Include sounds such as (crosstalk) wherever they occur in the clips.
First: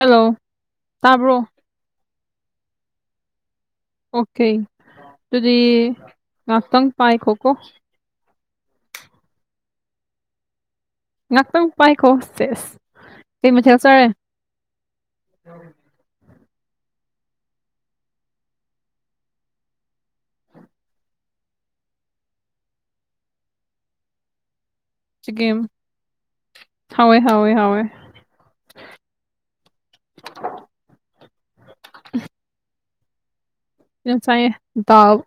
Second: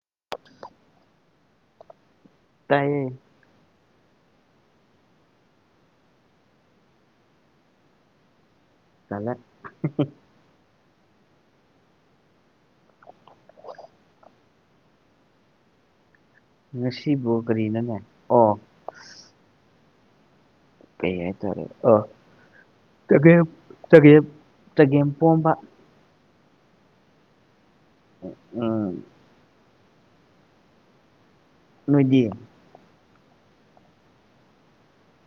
Hello ꯇꯥꯕ꯭ꯔꯣ ꯇꯥꯏꯌꯦ okay ꯑꯗꯨꯗꯤ ꯈꯥꯛꯇꯪꯒ ꯄꯥꯏ ꯈꯣꯀꫭ (unintelligible) ꯉꯥꯛꯇꯪ ꯄꯥꯏꯈꯣ ꯁꯦꯁ ꯀꯩ ꯃꯊꯦꯜ ꯆꯥꯔꯦ ꯉꯁꯤꯕꯨ ꯀꯔꯤꯅꯅꯦ ꯑꯣ ꯀꯩ ꯍꯥꯏ ꯇꯔꯦ (unintelligible) ꯍꯥꯎꯑꯦ ꯍꯥꯎꯑꯦ ꯎꯝ ꯅꯣꯏꯗꯤ (unintelligible) ꯇꯥꯎ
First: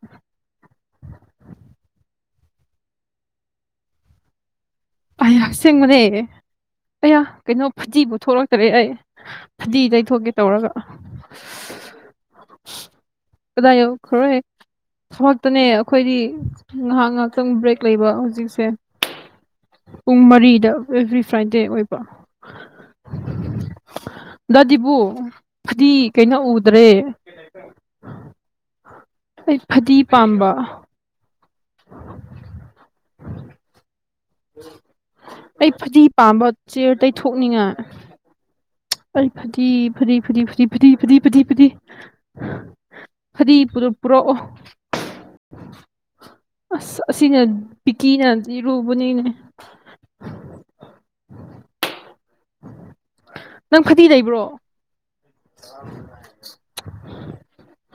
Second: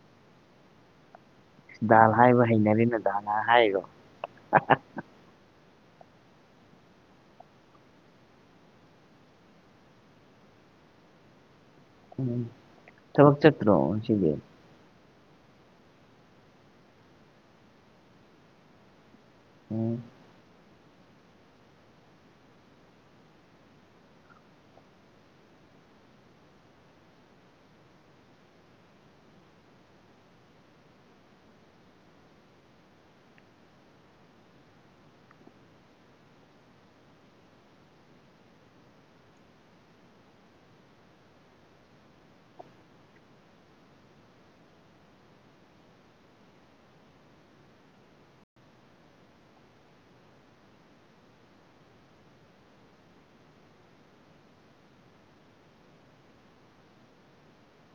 ꯗꯥꯜ ꯍꯥꯏꯕ ꯍꯩꯅꯔꯤꯅ ꯗꯥꯅ ꯍꯥꯏꯔꯣ ꯑꯩꯌꯥ ꯑꯁꯦꯡꯕꯅꯦ ꯑꯩꯌꯥ ꯀꯩꯅꯣ ꯐꯗꯤ ꯄꯨꯊꯣꯛꯂꯛꯇꯔꯦ ꯑꯩ ꯐꯗꯤ ꯇꯩꯊꯣꯛꯀꯦ ꯇꯧꯔꯒ ꯎꯝ ꯊꯕꯛ ꯀꯗꯥ ꯆꯠꯇ꯭ꯔꯣ ꯌꯣ ꯈꯔ ꯉꯁꯤꯗꯤ ꯍꯥꯏ (unintelligible) ꯑꯩꯈꯣꯏꯗꯤ ꯉꯥꯏꯍꯥꯛ ꯉꯥꯏꯍꯥꯛꯇꯪ ꯕ꯭ꯔꯦꯛ ꯂꯩꯕ ꯍꯧꯖꯤꯛꯁꯦ ꯎꯝ ꯄꯨꯡ ꯃꯔꯤꯗ ꯑꯦꯕ꯭ꯔꯤ ꯐ꯭ꯔꯥꯏꯗꯦ ꯑꯣꯏꯕ ꯗꯥꯗꯤꯕꯨ ꯐꯗꯤ ꯀꯩꯅꯣ ꯎꯗ꯭ꯔꯦ ꯑꯩ ꯐꯗꯤ ꯄꯥꯝꯕ (inaudible) ꯑꯩ ꯐꯗꯤ ꯄꯥꯝꯕ ꯆꯤꯌꯔ ꯇꯩꯊꯅꯤꯡꯉ ꯑꯩ ꯐꯗꯤ ꯐꯗꯤ ꯐꯗꯤ ꯐꯗꯤ ꯐꯗꯤ ꯐꯗꯤ ꯐꯗꯤ ꯫ ꯐꯗꯤ ꯄꯨꯔꯛꯄꯔꯣ ꯑꯁ ꯑꯁꯤꯅꯦ ꯕꯤꯀꯤꯅꯗꯤ ꯏꯔꯨꯕꯅꯤꯅꯦ ꯅꯪ ꯐꯗꯤ ꯂꯩꯕ꯭ꯔꯣ (unintelligible)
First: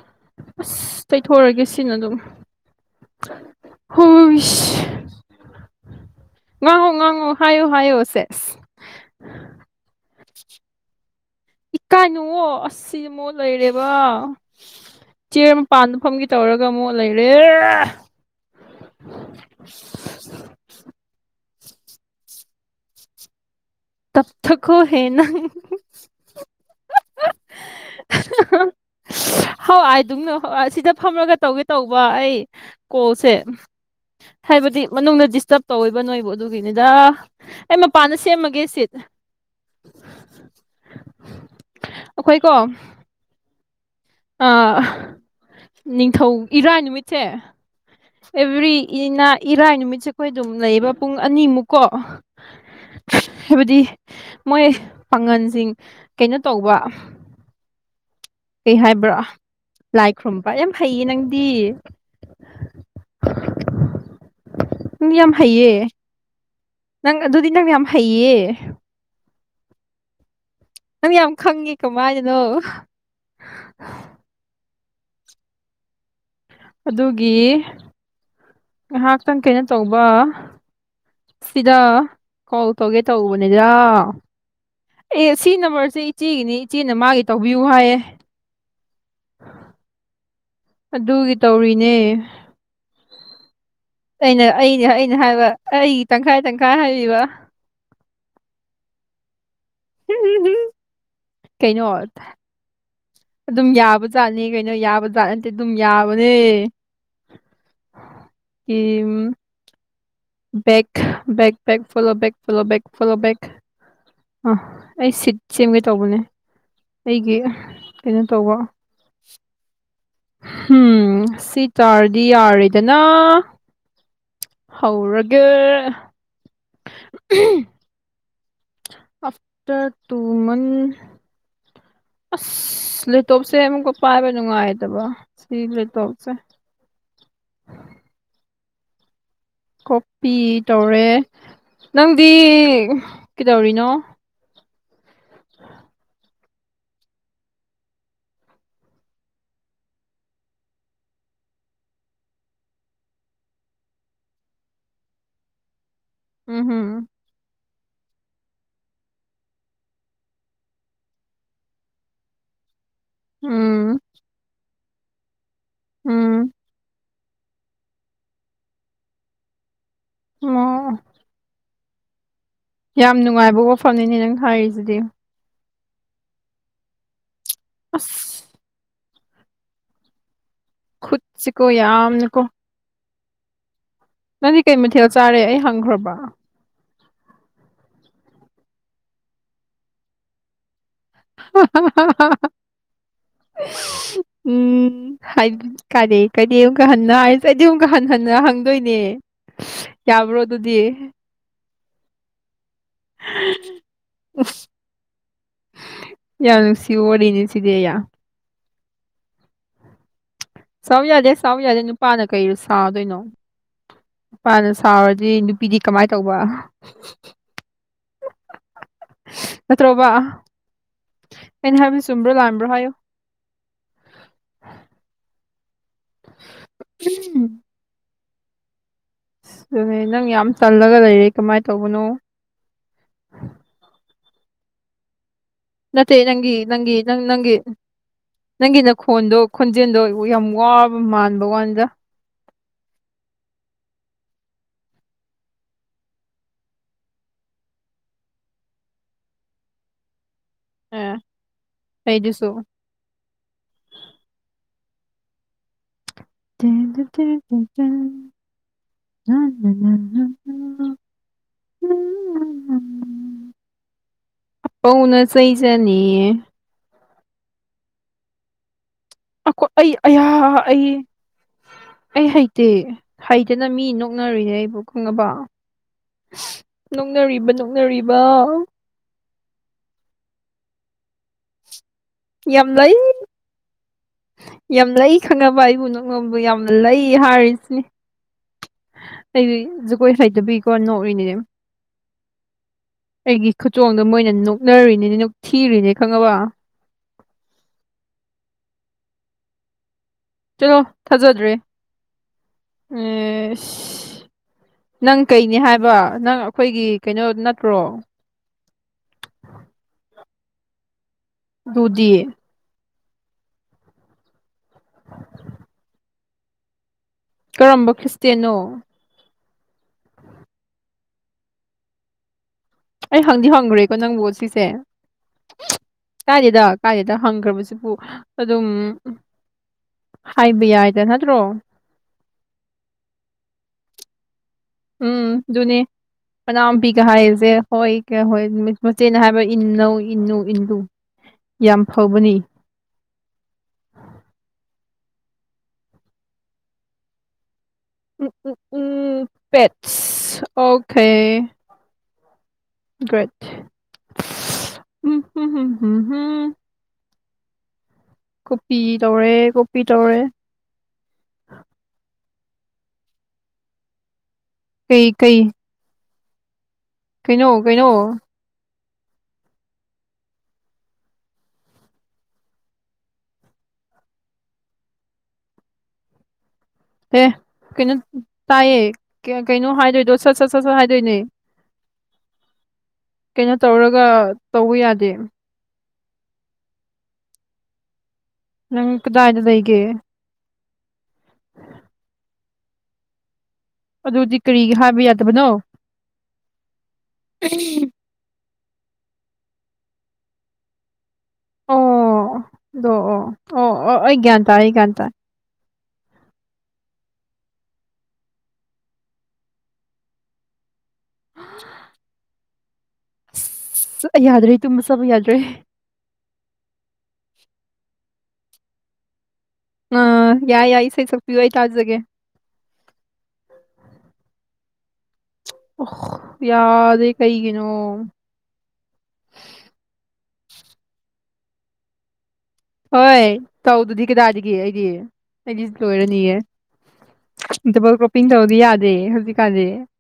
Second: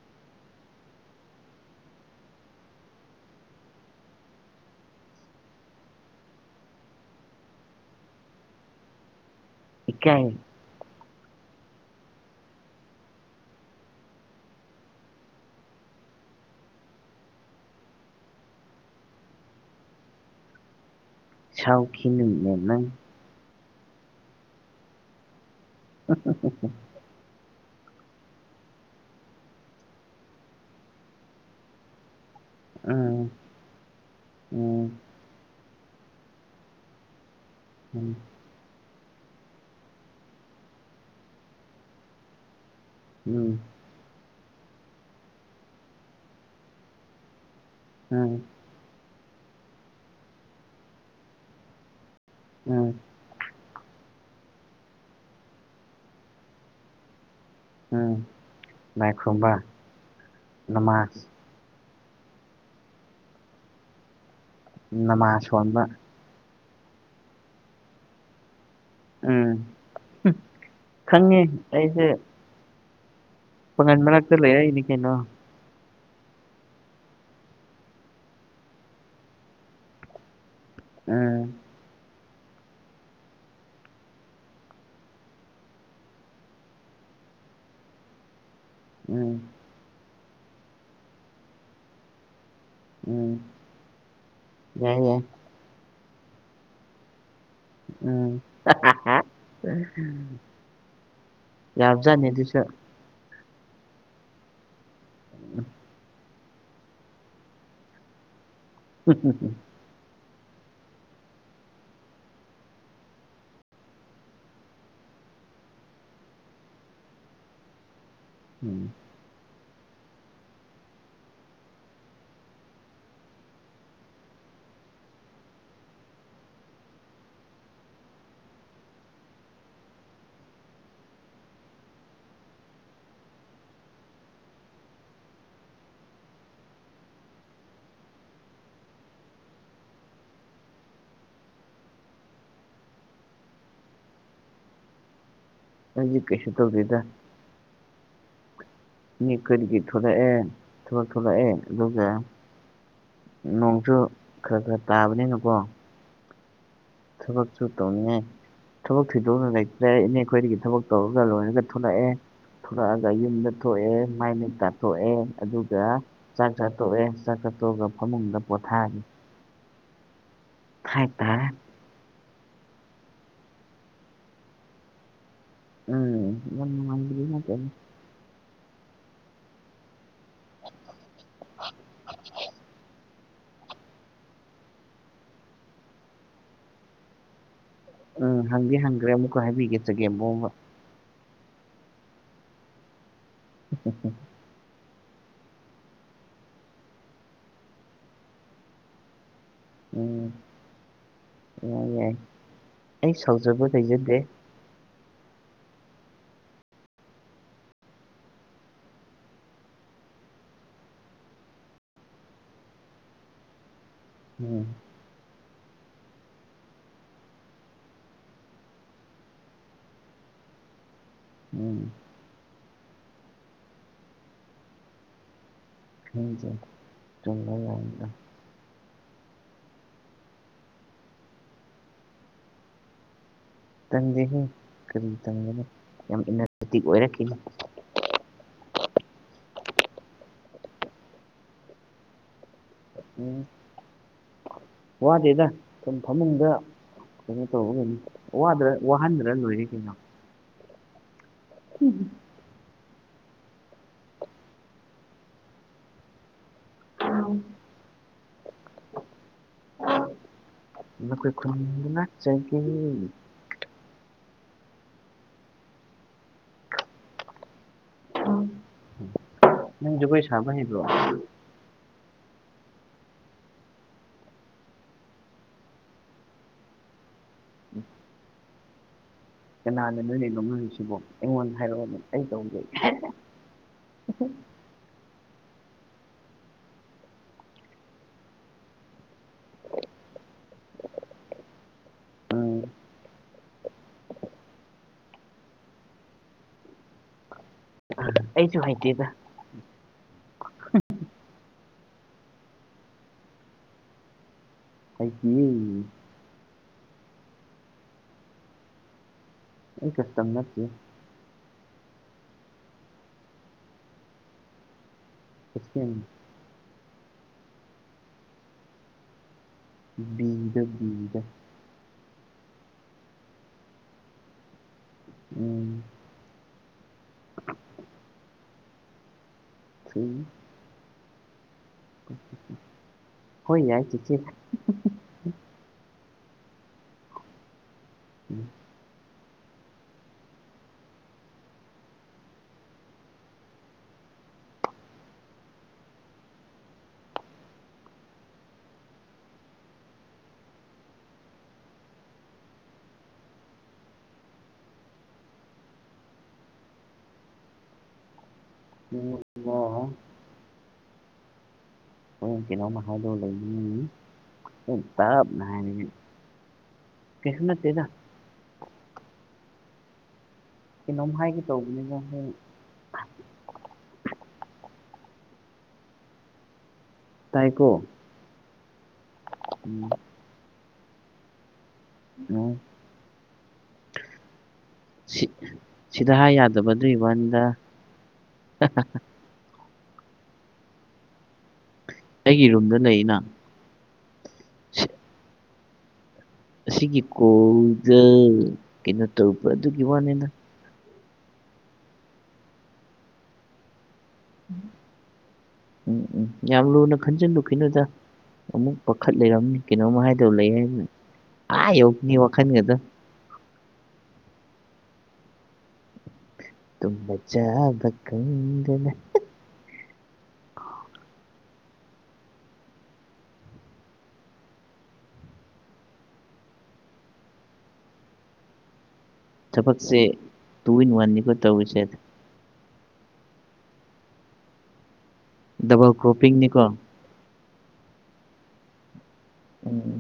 ꯑꯁ ꯇꯩꯊꯣꯛꯑꯒꯦ ꯁꯤꯅ ꯑꯗꯨꯝ ꯍꯨꯏꯁ ꯉꯥꯡꯉꯣ ꯉꯥꯡꯉꯣ ꯍꯥꯏꯌꯣ ꯍꯥꯏꯌꯣ ꯁꯦꯁ ꯏꯀꯥꯏꯌꯦ ꯏꯀꯥꯏꯅꯨꯑꯣ ꯑꯁ ꯁꯤꯗꯤ ꯃꯣꯠ ꯂꯩꯔꯦꯕ ꯆꯦꯌꯔ ꯃꯄꯥꯟꯗꯐꯝꯒꯤ ꯇꯧꯔꯒ ꯑꯃꯨꯛ ꯂꯩꯔꯦ ꯁꯥꯎꯈꯤꯅꯃꯦ ꯅꯪ ꯇꯞꯊ ꯀꯣ ꯍꯦꯅ ꯑ ꯑ (inaudible) ꯍꯣꯏꯥꯏꯗꯨꯅ ꯍ ꯁꯤꯗ ꯐꯝꯔꯒ ꯇꯧꯒꯦ ꯇꯧꯕ ꯑꯩ ꯎꯝ ꯀꯣꯜꯁꯦ ꯍꯥꯏꯕꯗꯤ ꯎꯝ ꯃꯅꯨꯡꯗ ꯗꯤꯁꯇꯔꯕ ꯇꯧꯕ ꯅꯣꯏꯕꯨ ꯑꯗꯨꯒꯤꯅꯤꯗ ꯑꯩ ꯎꯝ ꯃꯄꯥꯟꯗ ꯁꯦꯝꯃꯒꯦ ꯑꯩꯈꯣꯏ ꯀꯣ ꯎꯝ ꯑꯥ ꯅꯤꯡꯊꯧ ꯏꯔꯥꯏ ꯅꯨꯃꯤꯠꯁꯦ ꯎꯝ ꯑꯦꯚ꯭ꯔꯤ ꯏꯅ ꯏꯔꯥꯏ ꯅꯨꯃꯤꯠꯁꯦ ꯑꯩꯈꯣꯏ ꯑꯗꯨꯝ ꯂꯩꯕ ꯄꯨꯡ ꯑꯅꯤꯃꯨꯛꯀꯣ ꯑꯥ ꯍꯥꯏꯕꯗꯤ ꯃꯣꯏ ꯄꯥꯉꯜꯁꯤꯡ ꯀꯩꯅꯣ ꯇꯧꯕ ꯎꯝ ꯀꯩ ꯂꯥꯏ ꯍꯥꯏꯕ꯭ꯔꯣ ꯈꯨꯔꯨꯝꯕ ꯂꯥꯏ ꯈꯨꯔꯨꯝꯕ ꯌꯥꯝ ꯐꯩꯌꯦ ꯅꯃꯥꯖ ꯅꯪꯗꯤ ꯅꯪꯗꯤ ꯌꯥꯝ ꯅꯃꯥꯖ ꯍꯩꯌꯦ ꯁꯣꯟꯕ ꯅꯪ ꯑꯗꯨꯗꯤ ꯅꯪ ꯌꯥꯝ ꯍꯩꯌꯦ ꯎꯝ ꯅꯪ ꯌꯥꯝ ꯈꯪꯉꯦ ꯈꯪꯉꯤ ꯀꯃꯥꯏꯅꯅꯣ ꯐꯣꯅꯦꯜ ꯃꯔꯛꯇ ꯂꯩꯌꯦ ꯍꯏꯗꯤ ꯀꯩꯅꯣ ꯑꯗꯨꯒꯤ ꯉꯥꯏꯍꯥꯛꯇꯪ ꯀꯩꯅꯣ ꯇꯧꯕ ꯎꯝ ꯁꯤꯗ ꯀꯣꯜ ꯇꯧꯒꯦ ꯇꯧꯕꯅꯤꯗ ꯑꯦ ꯁꯤ ꯅꯝꯕꯔꯁꯦ ꯏꯆꯦꯒꯤꯅꯤ ꯏꯆꯦꯅ ꯃꯥꯒꯤ ꯇꯧꯕꯤꯌꯨ ꯍꯥꯏꯌꯦ ꯎꯝ ꯑꯗꯨꯒꯤ ꯇꯧꯔꯤꯅꯦ ꯎꯝ ꯑꯩꯅ ꯑꯩꯅꯦ ꯌꯥꯏ ꯑꯩꯅ ꯌꯥꯏ ꯍꯥꯏꯕ ꯑꯩ ꯇꯪꯈꯥꯏ ꯇꯪꯈꯥꯏ ꯍꯥꯏꯕꯤꯕ ꯎꯝ ꯀꯩꯅꯣ ꯌꯥꯕꯖꯥꯠꯅꯤ ꯑꯗꯨꯁꯨ ꯑꯗꯨꯝ ꯌꯥꯕ ꯖꯥꯠꯅꯦ ꯀꯩꯅꯣ ꯌꯥꯕ ꯖꯥꯠꯅꯤ ꯅꯠꯇꯦ ꯑꯗꯨꯝ ꯌꯥꯕꯅꯦ ꯏꯝ bag bag follow bag follow bag follow bag ꯑ ꯑꯩ ꯁꯤꯠ ꯁꯦꯝꯒꯦ ꯇꯧꯕꯅꯦ ꯑꯩꯒꯤ ꯀꯩꯅꯣ ꯇꯧꯕ ꯎꯝ ꯎꯝ ꯁꯤ ꯇꯥꯔꯗꯤ ꯌꯥꯔꯦꯗꯅ ꯍꯧꯔꯒꯦ ꯑꯥꯐꯇꯔ ꯇꯨ ꯃꯟ ꯑꯁ ꯂꯦꯞꯇꯣꯞꯁꯦ ꯑꯃꯨꯛꯀ ꯄꯥꯏꯕ ꯅꯨꯡꯉꯥꯏꯗꯕ ꯁꯤ ꯂꯦꯞꯇꯣꯞꯁꯦ ꯀꯣꯄꯤ ꯇꯧꯔꯦ ꯅꯪꯗꯤ ꯀꯩꯗꯧꯔꯤꯅꯣ ꯑꯩꯗꯤ ꯀꯩꯁꯨ ꯇꯧꯗꯦꯗ ꯃꯤ ꯀꯔꯤꯒꯤ ꯊꯣꯔꯛꯑꯦ ꯊꯣꯂꯛꯑꯦ ꯑꯗꯨꯒ ꯅꯣꯡꯁꯨ ꯈꯔ ꯈꯔ ꯇꯥꯕꯅꯤꯅꯀꯣ꯫ ꯎꯝ ꯍꯝ꯫ ꯊꯥꯕꯛꯁꯨ ꯇꯧꯅꯤꯡꯉꯥꯏ꯫ ꯊꯥꯕꯛꯁꯨ ꯇꯧꯅꯤꯉꯥꯏ ꯂꯩꯇ꯭ꯔꯦ ꯏꯅꯦ ꯑꯩ ꯈꯣꯏꯗꯒꯤ ꯊꯕꯛ ꯇꯧꯔꯒ ꯂꯣꯏꯔꯒ ꯊꯣꯛꯂꯛꯑꯦ꯫ ꯊꯣꯔꯛꯑꯒ ꯌꯨꯝꯗ ꯎꯝ ꯊꯣꯛꯑꯦ ꯃꯥꯏ ꯃꯤꯠ ꯇꯥꯊꯣꯛꯑꯦ ꯑꯗꯨꯒ ꯎꯝ ꯆꯥꯛ ꯆꯥꯊꯣꯛꯑꯦ ꯆꯥꯛ ꯆꯊꯣꯛ ꯑꯒ ꯐꯃꯨꯡꯗ ꯄꯣꯊꯥꯔꯤ ꯑꯣ ꯍꯥꯏꯇꯥꯔ ꯌꯥꯝ ꯅꯨꯡꯉꯥꯏꯕ ꯋꯥꯐꯝꯅꯤꯅꯦ ꯅꯪ ꯍꯥꯏꯔꯤꯁꯤꯗꯤ ꯎꯝ (unintelligible) ꯑꯁ꯫ ꯈꯨꯠꯁꯤꯀꯣ ꯌꯥꯝꯅꯀꯣ꯫ ꯅꯪꯗꯤ ꯀꯩ ꯃꯊꯦꯜ ꯆꯥꯔꯦ ꯑꯩ ꯍꯪꯈ꯭ꯔꯕ꯫ ꯎꯝ ꯍꯪꯗꯤ ꯍꯪꯈ꯭ꯔꯦ ꯑꯃꯨꯛꯀ ꯍꯥꯏꯕꯤꯒꯦ ꯆꯒꯦꯝ ꯄꯣꯝꯕ꯫ (unintelligible) (unintelligible) ꯎꯝ ꯍꯥꯏ ꯀꯔꯤ ꯑꯃꯨꯛꯀ ꯍꯟꯅ ꯍꯥꯏꯁꯦ ꯑꯩꯗꯤ ꯑꯃꯨꯛꯀ ꯍꯟ ꯍꯟꯅ ꯍꯪꯗꯣꯏꯅꯦ ꯎꯝ ꯌꯥꯕ꯭ꯔꯣ ꯑꯗꯨꯗꯤ ꯌꯥꯏ ꯑꯩ ꯁꯥꯎꯖꯕ ꯂꯩꯩꯖꯗꯦ ꯌꯥꯝ ꯅꯨꯡꯁꯤꯕ ꯋꯥꯔꯤꯅꯤ ꯁꯤꯗꯤ ꯌꯥꯝ ꯁꯥꯎ ꯌꯥꯗꯦ ꯁꯥꯎ ꯌꯥꯗꯦ ꯅꯨꯄꯥꯅ ꯀꯩꯁꯨ ꯁꯥꯎꯗꯣꯏꯅꯣ ꯎꯝ ꯅꯨꯄꯥꯅ ꯁꯥꯎꯔꯗꯤ ꯅꯨꯄꯤꯗꯤ ꯀꯃꯥꯏꯅ ꯇꯧꯕ ꯅꯠꯇ꯭ꯔꯕ ꯑꯩꯅ ꯎꯝ ꯍꯥꯏꯕ ꯆꯨꯝꯕ꯭ꯔꯣ ꯂꯥꯥꯟꯕ꯭ꯔꯣ ꯍꯥꯏꯌꯨ ꯆꯨꯝꯃꯦ ꯑꯗꯨꯅꯦ ꯌꯥꯝꯅꯥ ꯑꯗꯨꯅꯦ ꯅꯪ ꯌꯥꯝ ꯇꯜꯂꯒ ꯂꯩꯔꯦ ꯀꯃꯥꯏꯅ ꯇꯧꯕꯅꯣ ꯇꯟꯗꯦꯍꯦ ꯀꯔꯤ ꯇꯟꯗꯣꯏꯅꯣ ꯅꯠꯇꯦ ꯅꯪꯒꯤ ꯅꯪꯒꯤ ꯅꯪ ꯅꯪꯒꯤ ꯅꯪꯒꯤ ꯅꯈꯣꯟꯗꯣ ꯈꯣꯟꯖꯦꯜꯗꯣ ꯌꯥꯝ ꯋꯥꯕ ꯃꯥꯟꯕ ꯋꯥꯅꯤꯗ ꯎꯝ ꯋꯥꯗꯦꯗ ꯁꯨꯝ ꯐꯃꯨꯡꯗ ꯀꯩꯅꯣ ꯇꯧꯕꯒꯅꯤꯗ ꯋꯥꯍꯟꯗ꯭ꯔ ꯂꯣꯏꯔꯦ ꯀꯩꯅꯣ ꯑ ꯀꯩꯗꯁꯨ (unintelligible) ꯈꯣꯏ ꯈꯨꯟꯗ ꯂꯛꯆꯥꯒꯦ ꯄꯧꯅ ꯆꯩꯖꯅꯤ ꯑꯈꯣ ꯑꯩ ꯅꯪ ꯒꯣꯏ ꯑꯌꯥ ꯁꯥꯕ ꯍꯩꯕꯔꯣ ꯑꯩ ꯑꯩ ꯍꯩꯇꯦ ꯍꯩꯗꯅ ꯃꯤ ꯅꯣꯛꯅꯔꯨꯌꯦ ꯑꯩꯕꯨ ꯈꯪꯉꯕꯣ ꯅꯣꯛꯅꯔꯤꯕ ꯅꯣꯛꯅꯔꯤꯕ ꯀꯅꯥꯅ ꯅꯣꯛ ꯅꯔꯤꯕ ꯑꯩꯉꯣꯟꯗ ꯍꯥꯏꯔꯛꯑꯣ ꯑꯩ ꯇꯧꯒꯦ ꯌꯥꯝ ꯂꯩ ꯌꯥꯝ ꯂꯩ ꯈꯪꯅꯕ ꯑꯩꯕꯨ ꯅꯣꯛꯅꯕ ꯌꯥꯝ ꯂꯩ ꯍꯥꯏꯔꯤꯁꯤꯅꯦ ꯑꯩꯗꯤ ꯖꯒꯣꯏ ꯍꯩꯇꯕꯒꯤꯀꯣ ꯅꯣꯛꯔꯤꯅꯦ ꯑꯝ ꯑꯩꯒꯤ ꯈꯨꯆꯣꯡꯗꯣ ꯃꯣꯏꯅ ꯅꯣꯛꯅꯔꯨꯔꯤꯅꯤꯅꯦ ꯅꯣꯛꯊꯤꯔꯤꯅꯦ ꯈꯪꯉꯕ ꯑꯩꯁꯨ ꯍꯩꯇꯦꯗ ꯆꯂꯣ ꯊꯥꯖꯗ꯭ꯔꯦ ꯅꯪ ꯍꯩꯇꯤꯌꯦ ꯀꯩꯅꯦ ꯍꯥꯏꯕ ꯅꯪ ꯑꯩꯈꯣꯏꯒꯤ ꯀꯩꯅꯣ ꯅꯠꯇ꯭ꯔꯣ ꯑꯩ ꯀꯁꯇꯝ ꯅꯠꯇꯦ ꯑꯗꯨꯗꯤ (inaudible) ꯑꯝ ꯀꯔꯝꯕ ꯈ꯭ꯔꯤꯁꯇꯌꯥꯅꯣ ꯕꯤꯗ ꯕꯤꯗ ꯑꯩ ꯍꯪꯗꯤ ꯍꯪꯈ꯭ꯔꯦꯀꯣ ꯅꯪꯕꯨ ꯁꯤꯁꯦ ꯎꯝ ꯀꯥꯏꯗꯦꯗ ꯀꯥꯏꯗꯦꯗ ꯍꯪꯈ꯭ꯔꯕꯁꯤꯕꯨ ꯑꯗꯨꯝ ꯑꯩ ꯍꯥꯏꯕ ꯌꯥꯏꯗ ꯅꯠꯇ꯭ꯔꯣ ꯍꯣꯏ ꯌꯥꯏꯆꯦ ꯎꯝ ꯑꯗꯨꯅꯦ ꯃꯅꯥꯝꯄꯤꯒ ꯍꯥꯏꯔꯤꯁꯦ ꯍꯣꯏ ꯀ ꯍꯣꯏ ꯅꯨꯠ ꯃꯆꯦꯅ ꯍꯥꯏꯕ ꯏꯟꯅꯧ ꯏꯟꯅꯨ ꯏꯟꯂꯨ ꯌꯥꯝ ꯐꯕꯅꯤ ꯎꯝ ꯎꯝ ꯎꯝ ꯄꯦꯠꯁ ꯑꯣꯀꯦ ꯭ꯔꯦꯠ ꯎ ꯀꯣꯄꯤ ꯇꯧꯔꯦ ꯀꯣꯄꯤ ꯅꯉꯣꯟꯗ ꯇꯧꯔꯦ ꯑꯩ ꯀꯩꯅꯣꯝꯃ ꯍꯥꯏꯗꯣ ꯂꯩꯅꯤꯡꯉꯅꯤ ꯀꯩ, ꯀꯩ, ꯇꯞꯅ ꯍꯥꯏꯅꯤꯡꯉꯤ ꯀꯩꯅꯣ ꯀꯩꯅꯣ ꯀꯩꯅꯣꯝ ꯍꯥꯏꯒꯦ ꯇꯧꯕꯅꯤꯗꯥ (unintelligible) ꯑꯦ ꯇꯥꯏꯀꯣ ꯀꯩꯅꯣ ꯇꯥꯏꯌꯦ ꯀꯩꯅꯣ ꯎꯝ ꯍꯥꯏꯗꯣꯏꯗꯣ ꯁꯠ ꯁꯠ ꯁꯠ ꯁꯠ ꯍꯥꯏꯗꯣꯏꯅꯦ (unintelligible) ꯀꯩꯅꯣ ꯇꯧꯔꯒ ꯇꯧꯕ ꯌꯥꯗꯦ ꯁꯤ ꯁꯤꯗ ꯍꯥꯏ ꯌꯥꯗꯕꯗꯨꯒꯤ ꯋꯥꯟꯗ ꯅꯪ ꯀꯗꯥꯏꯗ ꯂꯩꯒꯦ ꯑꯩꯒꯤꯔꯨꯝꯗ ꯂꯩꯅ ꯑꯗꯨꯗꯤ ꯀꯔꯤ ꯍꯥꯏꯕ ꯌꯥꯗꯕꯅꯣ ꯑꯁꯤꯒꯤ ꯀꯣꯜꯒ ꯀꯩꯅꯣ ꯇꯧꯕ ꯑꯗꯨꯒꯤ ꯋꯥꯅꯤꯅ ꯑꯣꯗꯣ ꯑꯣ ꯑꯣ ꯑꯣ ꯑꯩ ꯒꯌꯥꯟ ꯇꯥꯏ ꯑꯩ ꯒꯌꯥꯟ ꯎꯝ ꯎꯝ ꯌꯥꯝ ꯂꯨꯅ ꯈꯟꯖꯤꯟꯂꯨ ꯈꯤꯅꯨꯗ ꯑꯃꯨꯛ ꯄꯥꯈꯠ ꯂꯩꯔꯝꯅꯤ ꯀꯩꯅꯣꯝꯃ ꯍꯥꯏꯗꯧ ꯂꯩ ꯍꯥꯏꯗꯅ ꯑꯥ ꯌꯧꯈꯤꯅꯤ ꯋꯥꯈꯜꯒꯗ ꯑꯁ, ꯑꯩ ꯌꯥꯗ꯭ꯔꯦ ꯇꯨꯝꯕ ꯆꯥꯕ ꯌꯥꯗ꯭ꯔꯦ ꯇꯨꯝ ꯆꯥꯕ ꯈꯪꯗꯅ ꯑ ꯌꯥꯏ ꯌꯥꯏ ꯏꯁꯩ ꯁꯛꯄꯤ ꯌꯨ ꯑꯩ ꯇꯥꯖꯒꯦ ꯑꯣ ꯌꯥꯗꯦ ꯀꯩꯒꯤꯅꯣ ꯊꯕꯛꯁꯦ ꯇꯨ ꯏꯟ ꯋꯥꯟꯅꯤꯈꯣꯏ ꯇꯧꯔꯤꯁꯦ ꯍꯣꯏ ꯇꯧꯗꯨꯗꯤ ꯀꯗꯥꯒ ꯑꯩꯗꯤ ꯑꯩꯗꯤ ꯗꯕꯜ ꯂꯣꯏꯔꯅꯤꯑꯦ ꯀ꯭ꯔꯣꯞꯄꯤꯡꯅꯤꯀꯣ ꯗꯕꯜ ꯀ꯭ꯔꯣꯞꯄꯤꯡ ꯇꯧꯔꯗꯤ ꯌꯥꯗꯦ ꯍꯧꯖꯤꯛꯀꯥꯟꯗꯤ ꯎꯝ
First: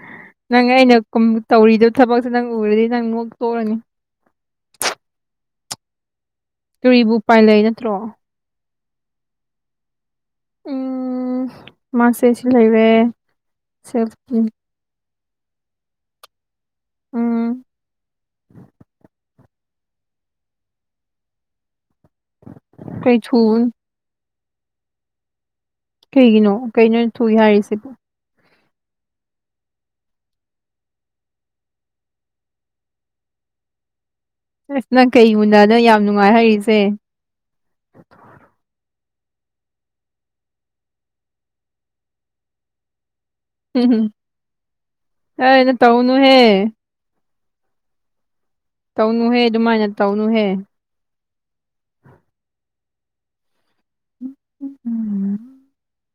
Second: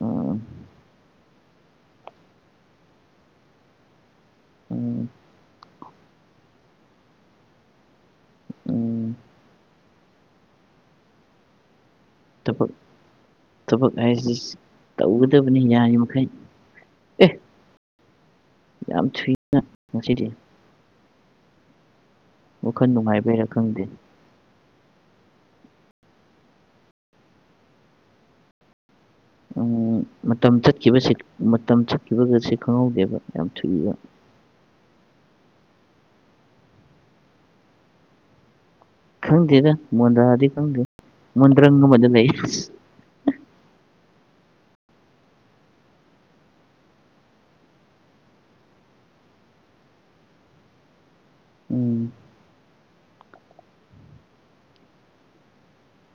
ꯎꯝ ꯅꯪ ꯑꯩꯅ ꯇꯧꯔꯤꯗꯕ ꯊꯕꯛꯁꯦ ꯅꯪ ꯎꯔꯗꯤ ꯅꯪ ꯅꯣꯛꯇꯣꯛꯔꯅꯤ ꯎꯝ ꯇꯨꯔꯤꯕꯨ ꯄꯥꯏ ꯂꯩꯛ ꯅꯠꯇ꯭ꯔꯣ ꯎꯝ ꯎ ꯃꯥꯁ ꯁꯤ ꯊꯕꯛ ꯂꯩꯥꯏꯔꯦ ꯊꯕꯛ ꯁꯦꯜꯐꯤ ꯍꯥꯏꯁꯤ ꯇꯧꯒꯗꯕꯅꯤ ꯌꯥꯔꯤꯕꯃꯩ ꯑꯦ ꯎꯝ ꯌꯥꯝ ꯊꯨꯏ ꯉꯁꯤꯗꯤ ꯋꯥꯈꯜ ꯀꯩ ꯊꯨ ꯅꯨꯡꯉꯥꯏꯕꯩꯔꯥ ꯈꯪꯗꯦ ꯀꯩꯒꯤꯅꯣ ꯀꯩꯅꯣ ꯊꯣꯛꯏ ꯍꯥꯏꯔꯤꯁꯤꯗꯤ ꯃꯇꯝ ꯆꯠꯈꯤꯕꯁꯤ ꯃꯇꯝ ꯆꯠꯈꯤꯕꯒꯁ ꯈꯪꯍꯧꯗꯦꯕ ꯌꯥꯝ ꯊꯨꯏꯕ ꯑꯁ ꯅꯪ ꯀꯩꯒꯨꯝꯟꯅꯅꯣ ꯌꯥꯝ ꯅꯨꯡꯉꯥꯏ ꯍꯥꯏꯔꯤꯁꯦ ꯈꯪꯗꯦꯗ ꯃꯨꯗ꯭ꯔꯥꯗꯤ ꯈꯪꯗꯦ ꯃꯨꯟꯗ꯭ꯔꯪ ꯑꯃꯗ ꯂꯩ ꯎꯝꯝ ꯑꯩꯅ ꯇꯧꯅꯨꯍꯦ ꯇꯧꯅꯨꯍꯦ ꯑꯗꯨꯃꯥꯏꯅ ꯇꯧꯅꯨꯍꯦ ꯎꯝ ꯎꯝ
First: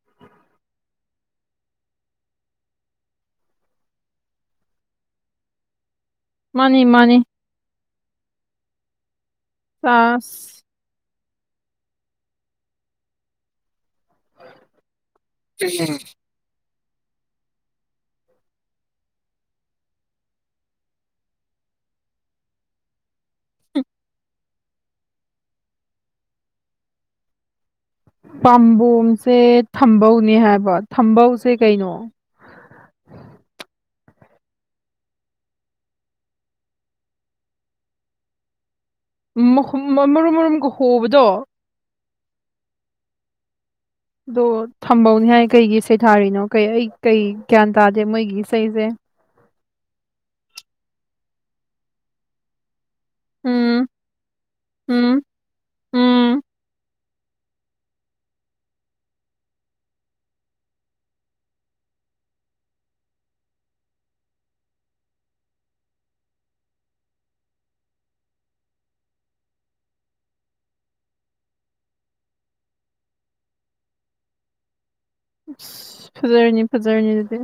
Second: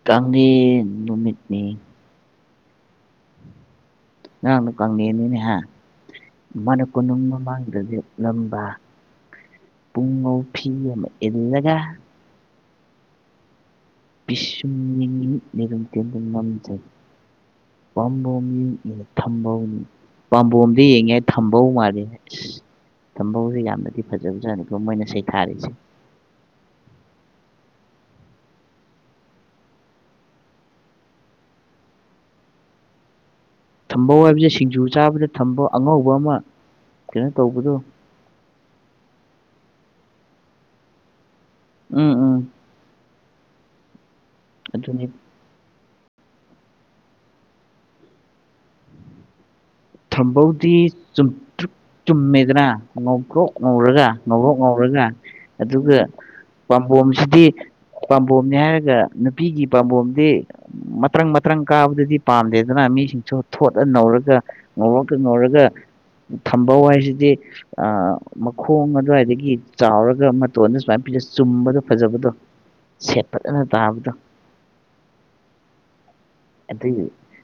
ꯀꯥꯡ ꯂꯦꯟ ꯅꯨꯃꯤꯠꯅꯤ ꯉꯔꯥꯡꯅ ꯀꯪꯂꯦꯟꯅꯤꯅꯦ ꯍ ꯃꯥꯅꯤ ꯃꯅꯥ ꯃꯥꯅꯤ ꯀꯨꯅꯨꯡ ꯃꯃꯥꯡꯗ ꯂꯦꯞꯂꯝꯕ ꯅꯝꯕ ꯄꯨꯡꯉꯧ ꯆꯥꯁ ꯐꯤ ꯑꯃ ꯏꯜꯂꯒ ꯢꯁ ꯃꯤꯅꯤ ꯃꯦꯔꯝ ꯀꯦꯟꯗ꯭ꯔ ꯃꯝ ꯇꯦ ꯄꯥꯝꯕꯣꯝ ꯑꯗꯨꯒ ꯊꯝꯕꯧ ꯄꯥꯝꯕꯣꯝꯗꯤ ꯌꯦꯡꯉꯦ ꯊꯝꯕꯧ ꯃꯥꯜꯂꯤ ꯇꯝꯕꯧꯁꯦ ꯌꯥꯝꯅꯗꯤ ꯐꯖꯕꯖꯥꯅꯤꯀꯣ ꯃꯣꯏꯅ ꯁꯩꯊꯥꯔꯤꯁꯦ ꯄꯥꯝꯕꯣꯝꯁꯦ ꯊꯝꯕꯧꯅꯦ ꯍꯥꯏꯕ ꯊꯝꯕꯧꯁꯦ ꯀꯩꯅꯣ ꯊꯝꯕꯧ ꯍꯥꯏꯕꯁꯦ ꯁꯤꯡꯖꯨ ꯆꯥꯕꯗ ꯊꯝꯕ ꯑꯉꯧꯕ ꯑꯃ ꯀꯩꯅꯣ ꯇꯧꯕꯗꯣ ꯃꯈꯨꯝ ꯃꯔꯨꯝ ꯃꯔꯨꯝꯒ ꯍꯣꯕꯗꯣ ꯎꯝ ꯎꯝ ꯑꯗꯣ ꯑꯗꯨꯅꯤ ꯊꯝꯕꯧꯅꯤ ꯍꯥꯏ ꯀꯩꯒꯤ ꯁꯩ ꯊꯥꯔꯤꯅꯣ ꯀꯩ ꯑꯩ ꯀꯩ ꯒ꯭ꯌꯥꯟ ꯇꯥꯗꯦ ꯃꯣꯏꯒꯤ ꯏꯁꯩꯁꯦ ꯊꯝꯕꯧꯗꯤ ꯆꯨꯝꯇꯛ ꯆꯨꯝꯃꯦꯗꯅ ꯉꯧꯕꯕ꯭ꯔꯣꯛ ꯎꯝ ꯉꯧꯔꯒ ꯉꯕ꯭ꯔꯣꯛ ꯉꯧꯔꯒ ꯎꯝ ꯑꯗꯨꯒ ꯎꯝ ꯄꯥꯝꯕꯣꯝꯁꯤꯗꯤ ꯄꯥꯝꯕꯣꯝꯅꯤ ꯍꯥꯏꯔꯒ ꯅꯨꯄꯤꯒꯤ ꯄꯥꯝꯕꯣꯝꯗꯤ ꯃꯇ꯭ꯔꯪ ꯃꯇ꯭ꯔꯪ ꯀꯥꯕꯗꯗꯤ ꯄꯥꯝꯗꯦꯗꯅ ꯃꯤꯁꯤꯡꯁꯨ ꯊꯣꯠꯂ ꯅꯧꯔꯒ ꯉꯔꯀ ꯉꯧꯔꯒ ꯊꯝꯕ ꯍꯥꯏꯁꯤꯗꯤ ꯑ ꯃꯈꯣꯡ ꯑꯗꯨꯋꯥꯏꯗꯒꯤ ꯆꯥꯎꯔꯒ ꯃꯇꯣꯟꯗ ꯁꯨꯃꯥꯏꯅ ꯄꯤꯖ ꯆꯨꯝꯕꯗꯣ ꯐꯖꯕꯗꯣ ꯁꯦꯠ ꯐꯖꯅ ꯇꯥꯕꯗꯣ ꯑ ꯐꯖꯔꯅꯤ ꯐꯖꯔꯅꯤ ꯑꯗꯨꯗꯤ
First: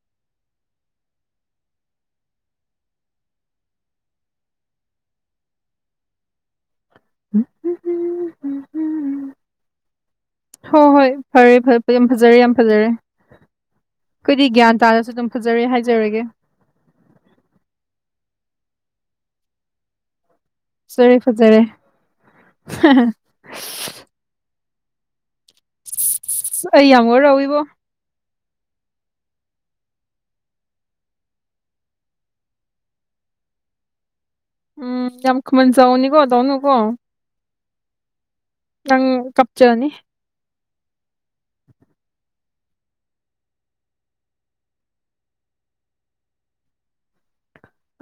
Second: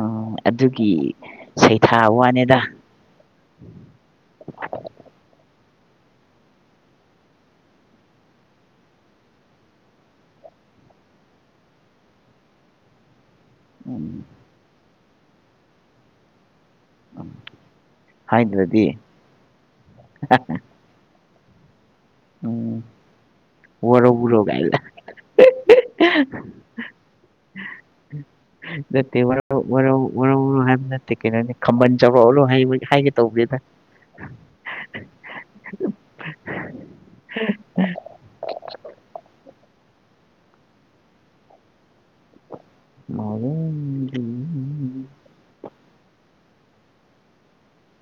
ꯎ ꯑꯗꯨꯒꯤ ꯁꯩꯊꯥ ꯋꯥꯅꯦꯗ (unintelligible) ꯍꯣ ꯍꯣꯏ ꯐꯔꯦ ꯌꯥꯝ ꯐꯖꯔꯦ ꯌꯥꯝ ꯐꯖꯔꯦ ꯎꯝ ꯑꯈꯣꯏꯗꯤ ꯒ꯭ꯌꯥꯟ ꯇꯥꯔꯁꯨ ꯑꯗꯨꯝ ꯐꯖꯔꯦ ꯍꯥꯏꯖꯔꯒꯦ ꯍꯥꯏꯗ꯭ꯔꯗꯤ ꯁꯔꯦ ꯐꯖꯔꯦ ꯎꯝ ꯋꯥꯔꯧꯕꯔꯣ ꯀꯥꯢꯅ ꯑꯩ ꯌꯥꯝ ꯑꯣꯏꯔꯥꯎꯏꯕꯣ (unintelligible) ꯅꯠꯇꯦ ꯋꯥꯔꯧ ꯋꯥꯔꯧ ꯋꯥꯔꯧ ꯋꯥꯔꯧ ꯍꯥꯏꯕ ꯅꯠꯇꯦ ꯀꯩꯅꯣꯅꯤ ꯈꯝꯕꯟ ꯆꯥꯎꯔꯣꯕ ꯍꯥꯏꯒꯦ ꯇꯧꯕꯅꯤꯗ ꯎꯝ ꯌꯥꯝ ꯈꯝꯕꯟ ꯆꯥꯎꯕꯅꯤ ꯀꯣ ꯇꯧꯅꯨ ꯀꯣ (unintelligible) ꯅꯪ ꯀꯞꯆꯅꯤ ꯃꯂꯦꯝꯒꯤ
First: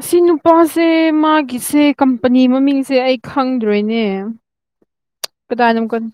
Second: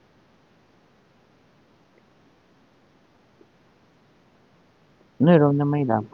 ꯑꯁꯤ ꯅꯨꯄꯥꯁꯦ ꯃꯥꯒꯤꯁꯦ ꯀꯝꯄꯅꯤ ꯃꯃꯤꯡꯁꯦ ꯑꯩ ꯈꯪꯗ꯭ꯔꯦꯅꯦ (unintelligible) ꯅꯣꯏꯔꯣꯝꯗ ꯃꯩ ꯀꯗꯥꯏꯅꯣꯝ ꯂꯥꯛ